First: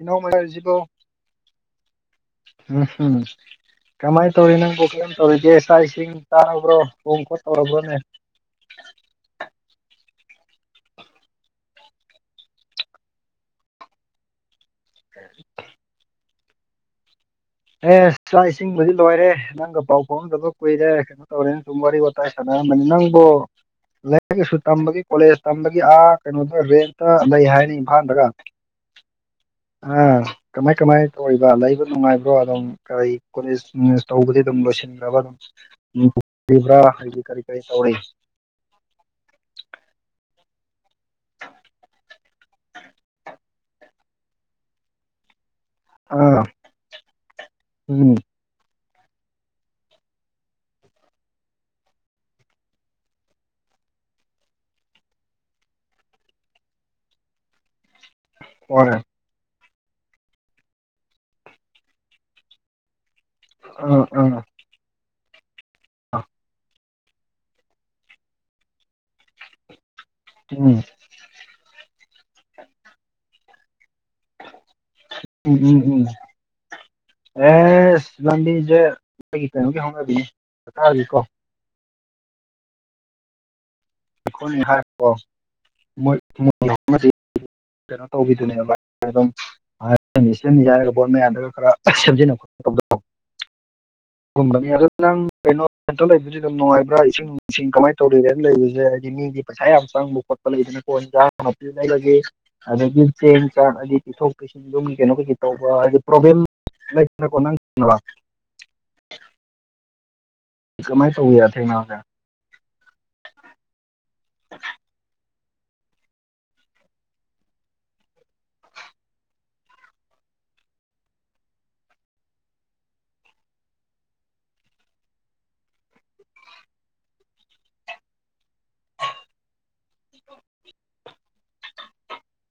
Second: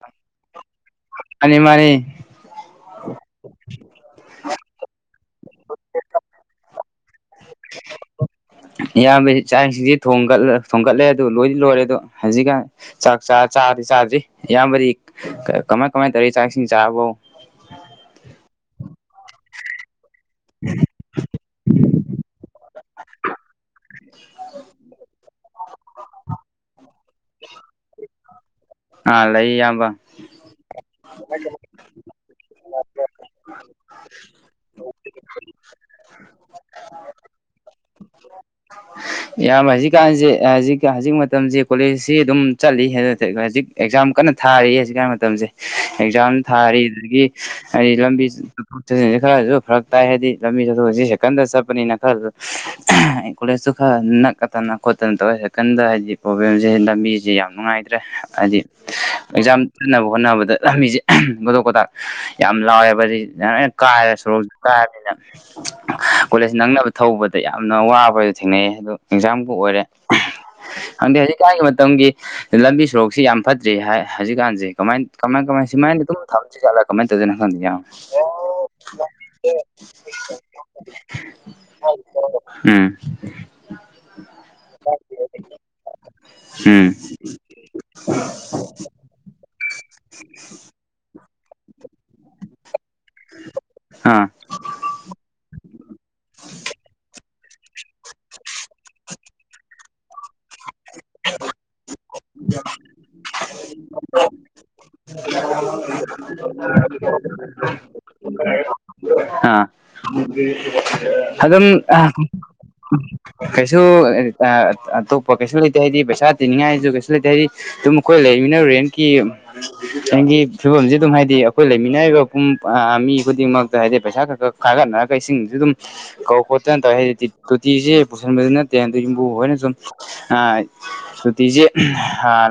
ꯏꯅꯣ ꯃ ꯍꯥꯏꯁꯤꯕꯣ ꯃꯥꯅꯤ ꯃꯥꯅꯤ ꯎꯝ ꯀꯃꯥꯏꯟ ꯇꯧꯔꯤ ꯅꯪꯕꯨ ꯀꯔꯝ ꯇꯧꯔꯤꯒꯦ ꯆꯥꯛ ꯏꯁꯤꯡ ꯆꯥꯔꯕ꯭ꯔꯣ ꯍꯣꯡ ꯈꯣ ꯇꯧꯔꯔꯕꯅꯦ ꯏꯌꯥꯝꯕꯗꯤ ꯆꯥꯛꯁꯤꯡꯗꯤ ꯊꯣꯡꯒꯠꯂꯦ ꯑꯗꯨ ꯂꯣꯏꯗꯤ ꯂꯣꯏꯔꯦ ꯑꯗꯨ ꯍꯧꯖꯤꯛꯀꯥꯟ ꯆꯥꯛ ꯆ ꯆꯥꯗꯤ ꯆꯥꯗ꯭ꯔꯤ ꯏꯌꯥꯝꯕꯗꯤ ꯀꯃꯥꯏ ꯀꯃꯥꯏ ꯇꯧꯔꯤ ꯆꯥꯛ ꯏꯁꯤꯡ ꯆꯥꯔꯕꯣ ꯑꯦ ꯆꯥꯛ ꯏꯁꯤꯡꯕꯨꯗꯤ ꯂꯣꯏꯔꯦ ꯅꯪꯒ ꯄꯥꯎ ꯐꯥꯎꯅꯗꯕ ꯀꯨꯏꯔꯦ ꯇꯧꯔꯤ ꯁꯨꯝ ꯋꯥꯔꯤ ꯋꯥꯇꯥꯏ ꯁꯥꯅꯔꯝꯕ ꯅꯤ ꯅꯪꯕꯨꯣ ꯂꯥꯏꯔꯤꯛ ꯂꯥꯏꯁꯨ ꯇꯝꯕꯒꯤ ꯀꯣꯂꯦꯖ ꯇꯝꯕꯒꯤ ꯑꯥ ꯀꯩꯅꯣꯗ ꯔꯦꯟꯇ ꯂꯩ ꯍꯥꯏꯔꯤ ꯏꯝꯐꯥꯜꯗꯒ ꯑꯥ ꯂꯩ ꯏꯌꯥꯝꯕ ꯑ ꯀꯃꯥꯏ ꯀꯃꯥꯏ ꯇꯧꯔꯤꯕ ꯂꯩꯕ ꯅꯨꯡꯉꯥꯏꯕ ꯑꯗꯨꯝ ꯀꯔꯤ ꯀꯣꯂꯦꯖ ꯇꯧꯕꯗꯤ ꯑꯗꯨꯝ ꯂꯣꯏꯁꯤꯈꯔꯕ ꯑꯗꯨ ꯇꯝꯃꯤꯕꯔ ꯍꯥꯏꯗꯤ ꯀꯔꯤ ꯀꯔꯤ ꯇꯧꯔꯤ ꯏꯌꯥꯝꯕ ꯍꯧꯖꯤꯛꯀꯥꯟꯁꯦ ꯍꯧꯖꯤꯛ ꯍꯧꯖꯤꯛ ꯃꯇꯝꯁꯦ ꯀꯣꯂꯦꯖꯁꯤ ꯑꯗꯨꯝ ꯆꯠꯂꯤ ꯍꯧꯖꯤꯛ ꯑꯦꯛꯖꯥꯝ ꯀꯟꯅ ꯊꯥꯔꯤꯌꯦ ꯍꯧꯖꯤꯛ ꯀꯥꯟ ꯃꯇꯝꯁꯦ ꯑꯦꯛꯖꯥꯝ ꯑꯥ ꯊꯥꯔꯤ ꯑꯗꯨꯗꯒꯤ ꯍꯥꯏꯗꯤ ꯎꯝ ꯂꯝꯕꯤ ꯆꯠꯊꯣꯛ ꯆꯠꯁꯤꯟꯁꯤ ꯈꯔꯁꯨ ꯐꯔꯛ ꯇꯥꯏ ꯍꯥꯏꯗꯤ ꯂꯝꯕꯤ ꯆꯠꯊꯣꯛꯁꯤ ꯁꯦꯀꯟꯗ ꯆꯠꯄꯅꯤꯅ ꯈꯔꯁꯨ ꯀꯣꯂꯦꯖꯇꯨ ꯈꯔ ꯅꯛꯀꯗꯅ ꯈꯣꯠꯇꯅ ꯇꯧꯋꯦ ꯍꯥꯏꯀꯟꯗ ꯍꯥꯏꯗꯤ ꯄ꯭ꯔꯣꯕ꯭ꯂꯦꯝꯁꯦ ꯂꯝꯕꯤꯁꯦ ꯌꯥꯝ ꯅꯨꯡꯉꯥꯏꯇ꯭ꯔꯦ ꯍꯥꯏꯗꯤ ꯍꯣꯏ ꯑꯥ ꯑꯦꯛꯖꯥꯝ ꯆꯠꯅꯕ ꯍꯣꯠꯅꯕꯗ ꯂꯝꯕꯤꯁꯦ ꯀꯣꯗꯣꯛ ꯀꯗꯥꯛ ꯌꯥꯝ ꯂꯥꯎꯋꯦꯕ ꯀꯥꯏꯔꯦ ꯑꯥ ꯁꯣꯔꯣꯛꯁꯦ ꯀꯥꯏꯔꯅꯤꯅ ꯀꯣꯂꯦꯖ ꯅꯪꯅꯕ ꯊꯧꯕꯗ ꯌꯥꯝꯅ ꯋꯥꯕ ꯊꯦꯡꯅꯩꯌꯦ ꯑꯗꯨ ꯑꯦꯛꯖꯥꯝꯕꯨ ꯑꯣꯏꯔꯦ ꯎꯝ ꯈꯪꯗꯦꯍꯧꯖꯤꯛ ꯥꯒꯤ ꯃꯇꯝꯒꯤ ꯂꯝꯕꯤ ꯁꯣꯔꯣꯛꯁꯤ ꯌꯥꯝ ꯐꯠꯇ꯭ꯔꯤ ꯍꯥꯏ ꯍꯧꯖꯤꯛꯀꯥꯟꯁꯦ ꯀꯃꯥꯏ ꯀꯃꯥꯏ ꯎꯝ ꯀꯃꯥꯏ ꯎꯝ ꯎꯝ ꯁꯃꯥꯏꯅ ꯑꯗꯨꯝ ꯊꯝꯁꯤꯠꯂ ꯀꯃꯥꯏ ꯇꯧꯗꯣꯏꯅꯣ ꯈꯪꯗꯦ ꯁꯤ ꯂꯝꯕꯤꯁꯦ ꯑꯩꯒꯤ ꯀꯩꯅꯣꯝꯒꯤ ꯍꯧꯅꯕꯤꯅꯦ ꯁꯔꯀꯥꯔꯒꯤꯀꯣ ꯎꯝ ꯑꯩꯈꯣꯏꯅꯤ ꯍꯥꯏ ꯃꯣꯏ ꯎꯝ ꯀꯩꯅꯣ ꯇꯧꯕꯤꯗꯨꯅꯦꯕ ꯑꯗꯨꯝ ꯁꯦꯝꯃꯤ ꯍꯥꯏꯔꯒ ꯕꯣꯠ ꯃꯌꯥꯝꯗꯒ ꯈꯔ ꯁꯦꯝꯖꯤꯟꯅ ꯈꯣꯠ ꯇꯧꯕ ꯑꯥ ꯅꯪ ꯀꯩꯅꯣ ꯔꯦꯟꯇ ꯂꯩꯕꯗꯤ ꯑꯗꯨꯝ ꯅꯨꯡꯉꯥꯏꯕ꯭ꯔꯥ ꯏꯁꯤꯡ ꯅꯨꯡꯁꯤꯡ ꯀꯃꯥꯏꯅ ꯇꯧꯔꯤꯒꯦ ꯂꯩꯕꯁꯤ ꯍꯥꯏꯗꯤ ꯃꯤꯒꯤ ꯄꯩꯁꯥ ꯌꯥꯝ ꯆꯪꯕ ꯈꯣꯠꯄ ꯂꯩꯗꯅꯀꯣ ꯏꯟꯖꯥꯡ ꯅꯥꯄꯤ ꯂꯩꯕꯒꯤ ꯑꯗꯒꯤ ꯆꯦꯡ ꯆꯥꯡ ꯑꯗꯤ ꯄꯤꯊꯣꯛ ꯄꯤꯁꯤꯟꯗ ꯀꯩꯅꯣ ꯀꯩꯀꯩ ꯇꯧꯕ ꯍꯥꯏꯗꯤ ꯄ꯭ꯔꯣꯕ꯭ꯂꯦꯝ ꯂꯩꯇꯅꯀꯣ ꯅꯪꯪ ꯑ ꯀꯃꯥꯏꯅ ꯇꯧꯒꯦ ꯑꯗꯝ ꯊꯦꯡꯅꯕꯁꯦ ꯀꯩꯁꯨ ꯑꯇꯣꯞꯄ ꯀꯩꯁꯨ ꯂꯩꯇꯦ ꯍꯥꯏꯗꯤ ꯄꯩꯁꯥ ꯇꯤꯅꯤꯡꯉꯥꯏꯁꯨ ꯀꯩꯁꯨ ꯂꯩꯇꯦ ꯍꯥꯏꯗꯤ ꯑꯗꯨꯝ ꯑꯩꯈꯣꯏ ꯂꯩꯃꯤꯅ ꯔꯦꯟꯀꯤ ꯅꯒꯤ ꯐꯤꯕꯝꯁꯤꯦ ꯑꯗꯨꯝ ꯍꯥꯏꯗꯤ ꯑꯩꯈꯣꯏ ꯂꯩꯃꯤꯟꯅꯔꯤꯕ ꯄꯨꯡ ꯃꯤ ꯈꯨꯗꯤꯡꯃꯛꯇ ꯍꯥꯏꯗꯤ ꯄꯩꯁꯥ ꯈꯛ ꯈꯛ ꯈꯥꯒꯠꯅꯔꯒ ꯏꯁꯤꯡꯁꯨ ꯑꯗꯨꯝ ꯀꯧ ꯈꯣꯠꯇꯅ ꯇꯧꯋꯦ ꯍꯥꯏꯗꯤ ꯇꯣꯇꯤꯁꯤ ꯄꯨꯁꯟꯕꯗꯨ ꯅꯠꯇꯦ ꯑꯗꯨ ꯌꯨꯝꯕꯨ ꯍꯣꯏꯅ ꯁꯨꯝ ꯁꯨꯇꯤꯁꯦ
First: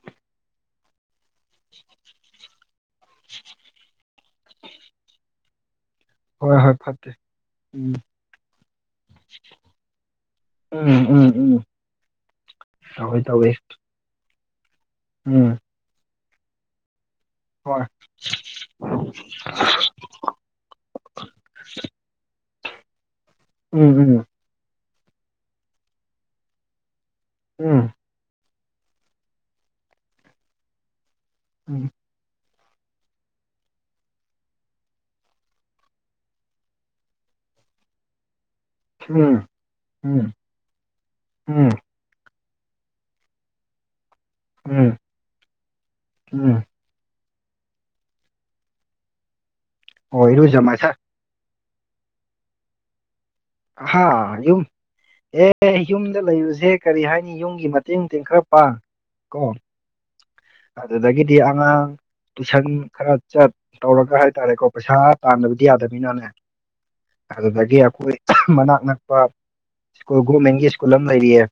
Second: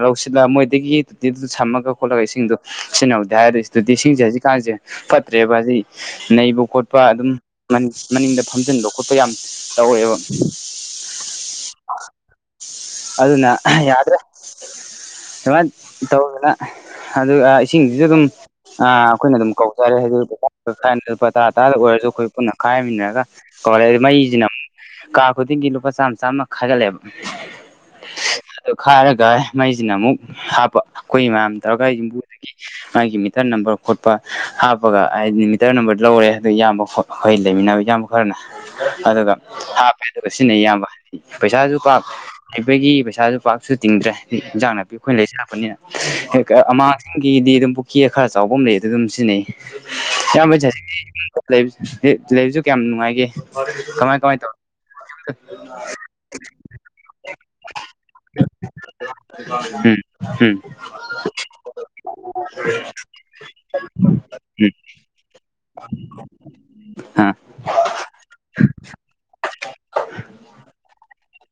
ꯂꯧꯁꯤꯜꯂꯒ ꯃꯣꯏꯗꯒꯤ ꯇꯣꯇꯤꯗꯨ ꯁꯝꯃꯒ ꯈꯣꯠꯂꯒ ꯏꯁꯤꯡꯗꯨꯣ ꯁꯤꯖꯤꯟꯅꯍꯧꯗꯤ ꯍꯥꯏ ꯇꯣꯇꯤ ꯏꯁꯤꯡꯁꯦ ꯍꯧꯖꯤꯛꯀꯥꯟꯁꯦ ꯐꯠꯇ꯭ꯔꯦꯕ ꯍꯧꯖꯤꯛ ꯍꯣꯏ ꯅꯩꯕ ꯍꯣꯏ ꯈꯣꯠꯄ ꯐꯠꯇꯦ ꯑꯗꯨꯝ ꯎꯝ ꯃꯅꯤꯡꯗ ꯐꯝꯖꯤꯟꯕ ꯈꯣꯠꯄ ꯌꯥꯝ ꯇꯧꯋꯦꯕ ꯎꯝ ꯎꯝ ꯎꯝ ꯇꯧꯋꯦ ꯑꯗꯨꯅ ꯇꯧꯋꯦ ꯌꯥꯗ꯭ꯔꯦ ꯎꯝ ꯑꯗꯨꯃꯥꯏꯅ ꯇꯧꯗꯅ ꯑꯗꯨꯒ ꯍꯣꯏ ꯏꯁꯤꯡꯁꯤꯁꯨ ꯑꯗꯨꯝ ꯑꯥ ꯑꯩꯈꯣꯏꯅ ꯑꯗꯨꯝ ꯀꯧꯖꯔꯦ ꯍꯥꯏꯗꯤ ꯂꯨꯄꯥ ꯇꯔꯥ ꯇꯔꯥꯗ ꯑꯣꯏꯔꯁꯨ ꯑꯩꯈꯣꯏ ꯄꯨꯟꯅ ꯈꯥꯏꯃꯤꯟꯅꯔꯒ ꯀꯧꯔꯦ ꯎꯝ ꯎꯝ ꯃꯩꯁꯤꯅ ꯀꯥ ꯈꯨꯗꯤꯡꯒꯤ ꯂꯨꯄꯥ ꯆꯥꯝꯃ ꯆꯥꯝꯃ ꯈꯥꯏꯒꯠꯂꯦꯕ ꯎꯝ ꯑꯗꯨ ꯈꯥꯏꯔꯒ ꯃꯩꯁꯤꯅ ꯑꯃꯨꯛ ꯍꯥꯞꯄ ꯑꯩꯈꯣꯏ ꯃꯌꯥꯝ ꯇꯧꯔꯒꯕꯨ [unintelligible] ꯃꯥꯒꯤ ꯃꯤꯇꯔ ꯅꯝꯕꯔ ꯈꯣꯠꯄ ꯍꯥꯞꯄꯒ ꯍꯥꯏꯗꯤ ꯃꯤꯇꯔ ꯅꯝꯕꯔ ꯂꯧꯔꯦ ꯍꯥꯏ ꯌꯥꯝꯕ ꯑꯩꯈꯣꯏ ꯂꯩꯃꯤꯟꯅꯕ ꯏꯌꯥꯝꯕ ꯈꯔꯅ ꯑꯗꯨꯒ ꯎꯝ ꯍꯥꯞꯄꯦ ꯑꯗꯨꯒ ꯎꯝ ꯁꯤꯖꯤꯟꯅꯩ ꯏꯌꯥꯝꯕ ꯍꯥꯏꯗꯤ ꯎꯝ ꯄꯩꯁꯥꯁꯨ ꯄꯥꯛ ꯍꯩꯕꯒꯤ ꯄꯩꯁꯥꯁꯨ ꯄꯥꯛꯁꯨ ꯇꯤꯡꯗ꯭ꯔꯦ ꯏꯟꯖꯥꯡ ꯅꯥꯄꯤ ꯎꯝ ꯑꯩꯈꯣꯏꯅ ꯂꯩꯖꯔꯛꯄꯅꯤꯅ ꯍꯥꯡ ꯎꯝ ꯤꯡꯒꯤꯗꯤ ꯑꯗꯨꯝ ꯄꯨꯈ꯭ꯔꯤꯒ ꯈꯔ ꯆꯥꯎꯕ ꯑꯃ ꯂꯩ ꯑꯗꯨ ꯑꯗꯨꯝ ꯁꯤꯖꯤꯟꯅꯩ ꯍꯣꯏ ꯏꯌꯥꯝꯕ ꯏꯔꯨꯖ ꯆꯖꯤ ꯃꯥꯏꯊ ꯂꯩꯕꯁꯨ ꯀꯌꯥꯝ ꯅꯨꯡꯉꯥꯏꯒꯦ ꯑꯍꯥ ꯀꯃꯥꯏ ꯀꯃꯥꯏꯅ ꯇꯧꯔꯤ ꯌꯨꯝ ꯑꯦ ꯌꯨꯝꯗ ꯂꯩꯔꯨꯁꯦ ꯀꯔꯤ ꯍꯥꯏꯅꯤ ꯌꯨꯝꯒꯤ ꯃꯇꯦꯡ ꯃꯇꯦꯡ ꯈꯔ ꯄꯥꯡ ꯀꯣ ꯎꯝ ꯎꯝ ꯑꯗꯨꯗꯗꯒꯤꯦꯗꯤ ꯑꯉꯥꯡ ꯇꯨꯏꯁꯟ ꯈꯔ ꯆꯠ ꯇꯧꯔꯒ ꯍꯥꯏꯇꯥꯔꯦꯀꯣ ꯎꯝ ꯄꯩꯁꯥ ꯇꯥꯟꯗꯕꯗꯤ ꯌꯥꯗꯅꯤꯅꯅꯦ ꯑꯥ ꯑꯗꯨꯗꯒꯤ ꯑꯩꯈꯣꯏ ꯃꯅꯥꯛ ꯅꯛꯄ ꯁꯀꯨꯜ ꯒꯣꯔꯃꯦꯟꯒꯤ ꯁ꯭ꯀꯨꯜ ꯑꯃ ꯂꯩꯔꯤꯑ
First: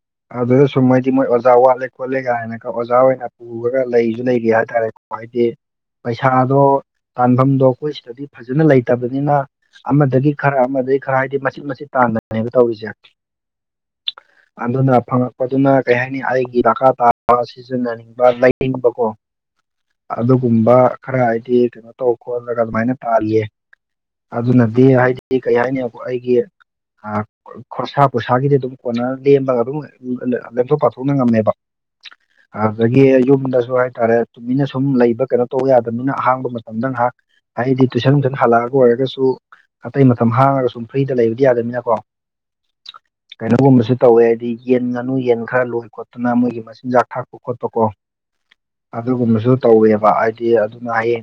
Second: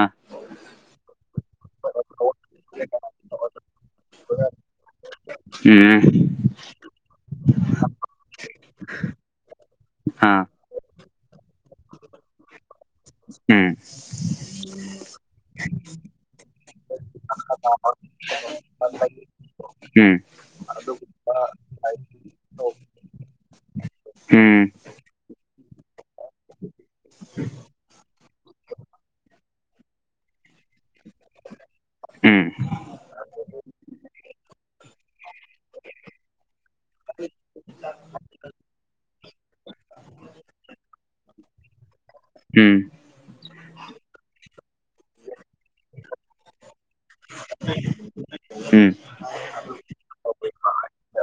ꯑꯥ ꯑꯗꯨꯗ ꯁꯨꯝꯃꯣꯏꯗꯤ ꯃꯣꯏ ꯋꯥꯦꯣꯂꯒ ꯍꯥꯏꯅ ꯑꯣꯖꯥ ꯑꯣꯏꯅ ꯄꯨꯔꯒ ꯂꯩꯁꯨ ꯂꯩꯒꯦ ꯍꯥꯏꯇꯥꯔꯦ ꯍꯥꯏꯗꯤ ꯄꯩꯁꯥ ꯑꯗꯣ ꯇꯥꯟꯐꯝꯗꯣ ꯑꯩꯈꯣꯏ ꯁꯤꯗꯗꯤ ꯐꯖꯅ ꯂꯩꯇꯕꯅꯤꯅ ꯑꯃꯗꯒꯤ ꯈꯔ ꯑꯃꯗꯒꯤ ꯈꯔ ꯍꯥꯏꯗꯤ ꯃꯆꯤꯠ ꯃꯆꯤꯠ ꯇꯥꯟꯗꯅꯦꯕ ꯇꯧꯔꯤꯁꯦ ꯎꯝ ꯑꯗꯨꯅ ꯐꯪꯉꯛꯄꯗꯨꯅ ꯀꯩ ꯍꯥꯏꯅꯤ ꯑꯩꯒꯤ ꯗꯀꯥ ꯇꯥ ꯂꯕꯣ ꯑꯥ ꯎꯝ ꯎꯝ ꯑꯗꯨꯒꯨꯝꯕ ꯈꯔ ꯍꯥꯏꯗꯤ ꯀꯩꯅꯣ ꯇꯧ ꯈꯣꯠꯂꯒ ꯑꯗꯨꯃꯥꯏꯅ ꯇꯥꯜꯂꯤꯌꯦ ꯎꯝ ꯎꯝ ꯎꯝ ꯎꯝ ꯎꯝ ꯑꯗꯨꯅꯗꯤ ꯍꯥꯏꯗꯤ ꯀꯩ ꯍꯥꯏꯅꯤ ꯑꯩꯒꯤ ꯈꯣꯔꯁꯥ ꯄꯨꯠ ꯏꯁꯥꯒꯤꯗꯤ ꯑꯗꯨꯝ ꯀꯣꯟꯅ ꯂꯦꯝꯃꯒ ꯑꯗꯨꯝ ꯂꯦꯝꯊꯣꯛ ꯄꯥꯊꯣꯛꯅ ꯉꯝꯃꯦꯕ ꯎꯝ ꯌꯨꯝꯗꯁꯨ ꯍꯥꯏꯇꯥꯔꯦ ꯇꯨꯃꯤꯅ ꯁꯨꯝ ꯂꯩꯕ ꯀꯩꯅꯣ ꯇꯧ ꯌꯥꯗꯕꯅꯤꯅ ꯑꯍꯥꯡꯕ ꯃꯇꯝꯗ ꯉꯥꯏꯍꯥꯛ ꯍꯥꯏꯗꯤ ꯇꯨꯏꯁꯟ ꯇꯨꯏꯁꯟ ꯍꯜꯂꯛꯑꯒ ꯑꯣꯏꯔꯒꯁꯨ ꯑꯇꯩ ꯃꯇꯝ ꯍꯥꯡꯉꯒ ꯁꯨꯝ ꯐ꯭ꯔꯤꯗ ꯂꯩꯕꯗꯤ ꯌꯥꯗꯅꯤꯅ ꯀꯣ ꯎꯝ ꯀꯩꯅꯣꯒꯨꯝꯕꯁꯨ ꯇꯧꯋꯦ ꯍꯥꯏꯗꯤ ꯌꯦꯟ ꯉꯥꯅꯨ ꯌꯦꯟ ꯈꯔ ꯂꯣꯏ ꯈꯣꯠꯇꯅ ꯃꯣꯏꯒꯤ ꯃꯆꯤꯟꯖꯥꯛ ꯊꯥꯛꯄ ꯈꯣꯠꯄꯀꯣ ꯑꯗꯨꯒꯨꯝꯕꯁꯨ ꯇꯧꯋꯦꯕ ꯍꯥꯏꯗꯤ ꯑꯗꯨꯅ ꯍꯥꯏꯌꯦ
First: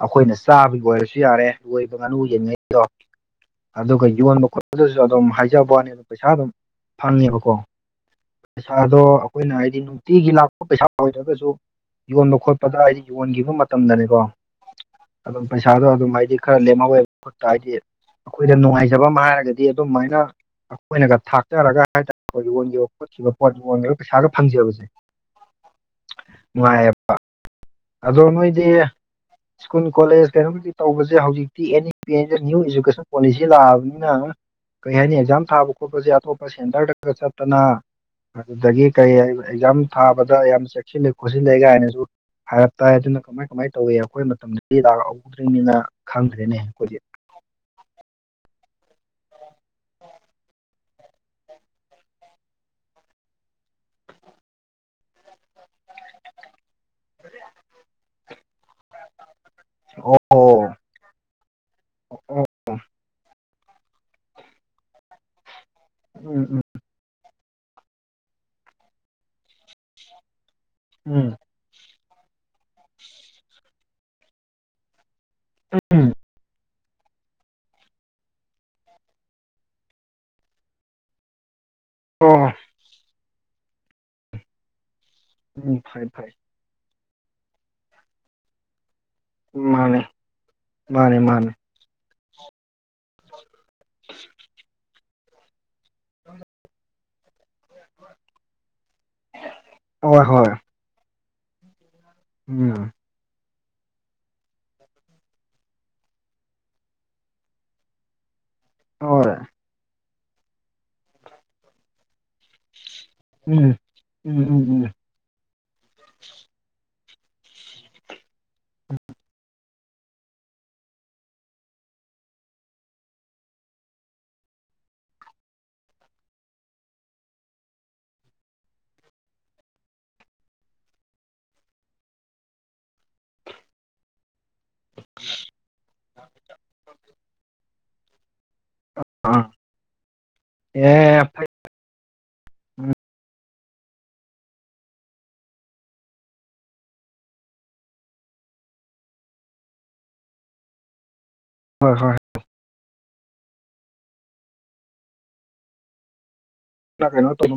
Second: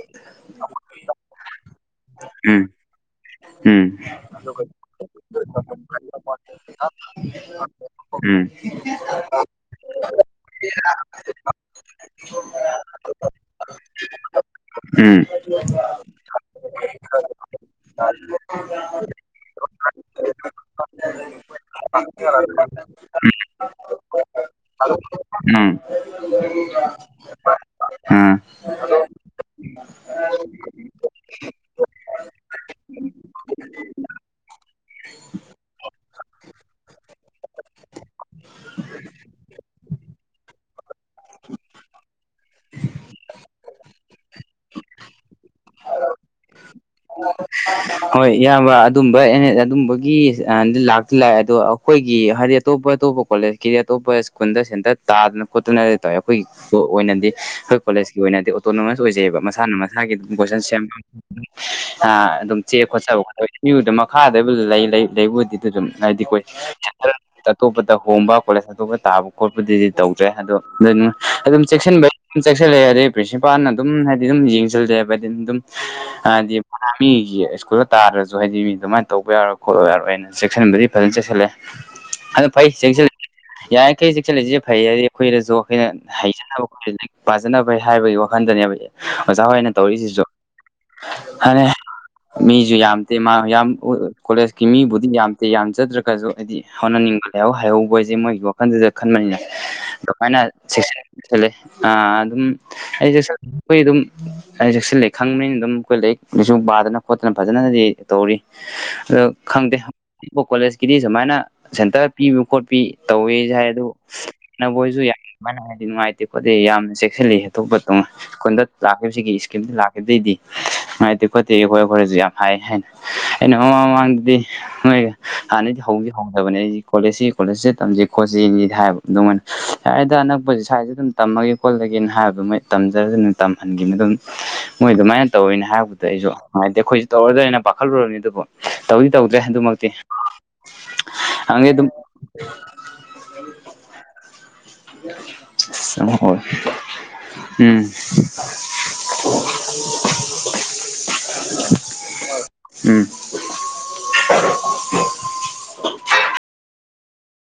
ꯑꯩꯈꯣꯏꯅ ꯆꯥꯕꯒꯤ ꯑꯣꯏꯔꯁꯨ ꯌꯥꯔꯦ ꯂꯣꯏꯕ ꯉꯥꯅꯨ ꯌꯦꯡꯉꯩꯗꯣ ꯑꯗꯨꯒ ꯌꯣꯟ ꯃꯈ ꯑꯗꯨꯝ ꯍꯥꯏꯖꯕ ꯋꯥꯅꯤ ꯑꯗꯨ ꯄꯩꯁꯥ ꯑꯗꯨꯝ ꯐꯪꯉꯦꯕꯀꯣ ꯄꯩꯁꯥꯗꯣ ꯈꯣꯏꯅꯥ ꯍꯥꯏꯗꯤ ꯅꯣꯡ ꯇꯤꯒꯤ ꯂꯥꯛꯄ ꯄꯩꯁꯥ ꯑꯣꯏꯗꯔꯥꯒꯖꯨ ꯌꯣꯟꯕ ꯈꯣꯠꯄꯗ ꯍꯥꯏꯗꯤ ꯌꯣꯟꯒꯤꯕ ꯃꯇꯝꯗꯅꯤꯀꯣ ꯎꯝ ꯎꯝ ꯑꯗꯨꯝ ꯄꯩꯁꯥꯗ ꯑꯗꯨꯝ ꯍꯥꯏꯗꯤ ꯈꯔ ꯂꯦꯝꯍꯧꯋꯦꯕ ꯈꯨꯠꯇ ꯍꯥꯏꯗꯤ ꯑꯩꯈꯣꯏꯗ ꯅꯨꯡꯉꯥꯏꯖꯕ ꯑꯃ ꯍꯥꯏꯔꯒꯗꯤ ꯑꯗꯨꯝꯃꯥꯏꯅ ꯑꯩꯈꯣꯏꯅꯒ ꯊꯥꯛꯆꯔꯒ ꯍꯥꯏꯇꯥꯔꯦ ꯌꯣꯟꯒꯤꯕ ꯈꯣꯠꯈꯤꯕ ꯄꯣꯠ ꯌꯣꯟꯒꯔꯥ ꯄꯩꯁꯥꯒ ꯐꯪꯖꯕꯁꯦ ꯎꯝ ꯅꯨꯡꯉꯥꯏꯌꯦꯕ ꯑꯗꯣ ꯑꯥ ꯅꯣꯏꯗꯤ ꯁ꯭ꯀꯨꯟ ꯀꯣꯂꯦꯖ ꯀꯩꯅꯣꯒꯤꯗꯤ ꯇꯧꯕꯁꯦ ꯍꯧꯖꯤꯛꯇꯤ ꯑꯦꯟ ꯏ ꯄꯤ ꯍꯥꯏꯅꯥ ꯅ꯭ꯌꯨ ꯏꯖꯨꯀꯦꯁꯟ ꯄꯣꯂꯤꯁꯤ ꯂꯥꯛꯑꯕꯅꯤꯅ ꯀꯩ ꯍꯥꯏꯅꯤ ꯑꯦꯛꯖꯥꯝ ꯊꯥꯕ ꯈꯣꯠꯄꯁꯦ ꯑꯇꯣꯞꯄ ꯁꯦꯟꯇꯔꯗꯒ ꯆꯠꯇꯅ ꯑꯗꯨꯗꯒꯤ ꯀꯔꯤ ꯑꯦꯛꯖꯥꯝ ꯊꯥꯕꯗ ꯌꯥꯝ ꯆꯦꯛꯁꯤꯟꯅ ꯈꯣꯠꯁꯤꯜꯂꯦ ꯀꯥꯏꯅꯁꯨ ꯍꯥꯏꯔꯞ ꯇꯥꯏ ꯑꯗꯨꯅ ꯀꯃꯥꯏ ꯀꯃꯥꯏꯅ ꯇꯧꯏꯤ ꯑꯩꯈꯣꯏ ꯃꯇꯝꯗꯗꯤ ꯂꯥꯛꯍꯧꯗ꯭ꯔꯤꯅꯤꯅ ꯈꯪꯗ꯭ꯔꯦꯅꯦ ꯑꯩꯈꯣꯏꯗꯤ ꯍꯣꯏ ꯏꯌꯥꯝꯕ ꯑꯗꯨꯝꯕ ꯑꯗꯨꯝꯕꯒꯤ ꯂ ꯂꯥꯛꯑꯦ ꯑꯗꯣ ꯑꯩꯈꯣꯏꯒꯤ ꯍꯥꯏꯗꯤ ꯑꯇꯣꯞꯄ ꯑꯇꯣꯞꯄ ꯀꯣꯂꯦꯖꯀꯤꯗꯤ ꯑꯇꯣꯞꯄ ꯁ꯭ꯀꯨꯜꯗ ꯁꯦꯟꯇꯔ ꯇꯥꯗꯅ ꯀꯣꯠꯇꯅ ꯂꯩ ꯇ ꯑꯩꯈꯣꯏ ꯑꯣꯏꯅꯗꯤ ꯑꯩꯈꯣꯏ ꯀꯣꯂꯦꯖꯀꯤ ꯑꯣꯏꯅꯗꯤ ꯑꯣꯇꯣꯅꯣꯃꯁ ꯑꯣꯏꯖꯩꯑꯕ ꯃꯁꯥꯅ ꯃꯁꯥꯒꯤ ꯑꯗꯨꯝ ꯑꯣ ꯀꯣꯏꯁꯟ ꯁꯦꯝ ꯍꯥ ꯑꯣ ꯑꯗꯨꯝ ꯆꯦ ꯈꯣꯠꯆꯕꯣꯗ ꯃꯈꯥꯗꯕꯨ ꯂꯩ ꯂꯩ ꯂꯩꯕꯨꯗꯤ ꯑꯗꯨꯝ ꯍꯥꯏꯗꯤ ꯎꯝ ꯀꯣꯏꯏ ꯑꯇꯣꯞꯄꯗ ꯍꯣꯡꯕ ꯀꯣꯂꯦꯖ ꯑꯇꯣꯞꯄ ꯇꯥꯕ ꯈꯣꯠꯄꯗꯨꯗꯤ ꯇꯧꯗ꯭ꯔꯦ ꯑꯗꯣ ꯗꯨꯅ ꯎꯝ ꯑꯗꯨꯝ ꯆꯦꯛꯁꯤꯟꯕꯩ ꯑꯗꯨꯝ ꯆꯦꯛꯁꯜꯂꯦ ꯑꯗꯩ ꯄ꯭ꯔꯤꯟꯁꯤꯄꯥꯜꯅ ꯑꯗꯨꯝ ꯍꯥꯏꯗꯤ ꯑꯗꯨꯝ ꯌꯦꯡꯖꯜꯂꯦꯕ ꯍꯥꯢꯗꯤ ꯗꯨꯝ ꯎꯝ ꯎꯝ ꯍꯥꯏꯗꯤ ꯃꯤꯒꯤ ꯈꯨꯂꯔ ꯇꯥꯗꯔ꯭ꯖꯨ ꯍꯥꯏꯗꯤ ꯃꯤ ꯑꯗꯨꯃꯥꯏ ꯇꯧꯕ ꯌꯥꯔꯣꯏ ꯈꯣꯠꯄ ꯌꯥꯔꯣꯏꯅ ꯆꯦꯛꯁꯤꯟꯕꯗꯤ ꯐꯖꯅ ꯆꯦꯛꯁꯜꯂꯦ ꯑꯗꯨ ꯑꯣ ꯐꯩ ꯆꯦꯛꯁꯤꯜ ꯌꯥꯔꯤꯈꯩ ꯆꯦꯛꯁꯤꯜꯂꯤꯖꯤ ꯐꯩ ꯍꯥꯏꯗꯤ ꯑꯩꯈꯣꯏꯗꯁꯨ ꯎꯝ ꯑꯩꯈꯣꯏꯅ ꯐꯩ ꯐꯩ ꯍꯩꯖꯅꯕ ꯑꯩꯈꯣꯏ ꯂꯥꯏꯔꯤꯛ ꯄꯥꯖꯅꯕ ꯍꯥꯏꯕꯒꯤ ꯋꯥꯈꯟꯗꯅꯦꯕ ꯑꯣꯖꯥ ꯍꯣꯏꯅ ꯃꯥꯅꯦ ꯇꯧꯔꯤꯖꯤꯖꯨ ꯃꯥꯅꯦ ꯃꯥꯅꯦ [unintelligible] ꯃꯤꯖꯨ ꯌꯥꯝꯗꯦ ꯃꯥ ꯌꯥꯝ ꯀꯣꯂꯦꯖꯀꯤ ꯃꯤꯕꯨꯗꯤ ꯌꯥꯝ ꯇꯤ ꯌꯥꯝꯖꯗ꯭ꯔꯒꯁꯨ ꯍꯥꯏꯗꯤ ꯍꯣꯠꯅꯅꯤꯡꯕ ꯂꯩꯍꯧ ꯍꯩꯍꯧ ꯃꯣꯏꯖꯦ ꯃꯣꯏꯒꯤ ꯋꯥꯈꯟ ꯗꯨꯗ ꯈꯟꯕꯅꯤꯅ ꯍꯣꯏ ꯍꯣꯏ ꯑꯗꯨꯃꯥꯏ [unintelligible] ꯑꯥ ꯑꯗꯨꯝ ꯎꯝ ꯑꯩꯖꯦ [unintelligible] ꯑꯩꯈꯣꯏ ꯑꯗꯨꯝ ꯍꯥꯏꯗꯤ ꯆꯦꯛꯁꯜꯂꯦ ꯈꯪꯕꯅꯤꯅ ꯑꯗꯨꯝ ꯑꯩꯈꯣꯏ ꯂꯥꯏꯔꯤꯛ ꯂꯥꯏꯁꯨ ꯄꯥꯗꯅ ꯈꯣꯠꯇꯅ ꯐꯖꯅꯗꯤ ꯇꯧꯔꯤ ꯑꯗꯣ ꯍꯣꯏ ꯈꯪꯗꯦ ꯑꯄ ꯀꯣꯂꯦꯖꯀꯤꯗꯤ ꯁꯨꯃꯥꯏꯅ ꯁꯦꯟꯇꯔ ꯄꯤꯕ ꯈꯣꯠꯄꯤ ꯇꯧꯋꯦꯖꯤ ꯍꯥꯏ ꯎꯝ ꯑꯗꯨꯕꯨ ꯎꯝ ꯎꯝ ꯎꯝ ꯅꯒꯣꯏꯖꯨ ꯃꯥꯏꯅ ꯍꯥꯏꯗꯤ ꯅꯨꯡꯉꯥꯏꯇꯦ ꯈꯣꯠꯇꯦ ꯌꯥꯝꯅ ꯆꯦꯛꯁꯤꯜꯂꯤ ꯑꯇꯣꯞꯄ ꯇꯧꯉꯥꯏ ꯈꯨꯟ ꯗ ꯂꯥꯛꯈꯤꯕ ꯁꯤꯒꯤ ꯏꯁꯀꯤꯝꯁꯤ ꯂꯥꯛꯈꯤꯕꯗꯩꯗꯤ ꯅꯨꯡꯉꯥꯏꯇꯦ ꯈꯣꯠꯇꯦ ꯑꯩꯈꯣꯏ [unintelligible] ꯌꯥꯝ ꯍꯥꯏ ꯍꯥꯏꯅ ꯑꯩꯅ ꯃꯃꯥꯡ ꯃꯃꯥꯡꯗꯗꯤ ꯍꯣꯏ ꯍꯥꯟꯅꯗꯤ ꯍꯧꯗꯤ ꯍꯧꯗꯕꯅꯦ ꯑꯩ ꯀꯣꯂꯦꯖꯁꯤ ꯀꯣꯂꯦꯖꯁꯤꯗ ꯇꯝꯁꯤ ꯈꯣꯠꯁꯤꯗꯤ ꯍꯥꯏꯕ ꯑꯗꯨ ꯃꯣꯏꯅꯥ ꯌꯥꯔꯦꯗꯥ ꯑꯅꯛꯄꯖꯤ ꯁ꯭ꯋꯥꯏꯗ ꯑꯗꯨꯝ ꯇꯝꯃꯒꯦ ꯈꯣꯠꯂꯒꯦꯅ ꯍꯥꯏꯕꯗꯨ ꯃꯣꯏ ꯇꯝꯖꯔꯁꯨꯅ ꯇꯝꯍꯟꯒꯨꯕꯅꯤ ꯑꯗꯨꯝ ꯃꯣꯏ ꯑꯗꯨꯃꯥꯏꯅ ꯇꯧꯋꯦꯅ ꯍꯥꯏꯕꯗ ꯑꯩꯁꯨ ꯉꯥꯏꯇꯦ ꯑꯩꯈꯣꯏꯁꯨ ꯇꯧꯔꯗ꯭ꯔꯅ ꯄꯥꯈꯠꯂꯨꯨꯔꯕꯅꯤ ꯑꯗꯨꯕꯨ ꯇꯧꯗꯤ ꯇꯧꯗ꯭ꯔꯦ ꯑꯥ ꯑꯗꯨꯃꯛꯇꯤ ꯑꯦ ꯐꯩ ꯈꯡꯗꯦ ꯑꯗꯨꯝ ꯎꯝ ꯑꯁ ꯑꯃꯨꯛ ꯍꯧꯔꯦ ꯎꯝ [unintelligible] ꯍꯣꯏ ꯍꯣꯏ ꯎꯝ ꯀꯩꯅꯣ ꯇꯧꯕ ꯃꯥ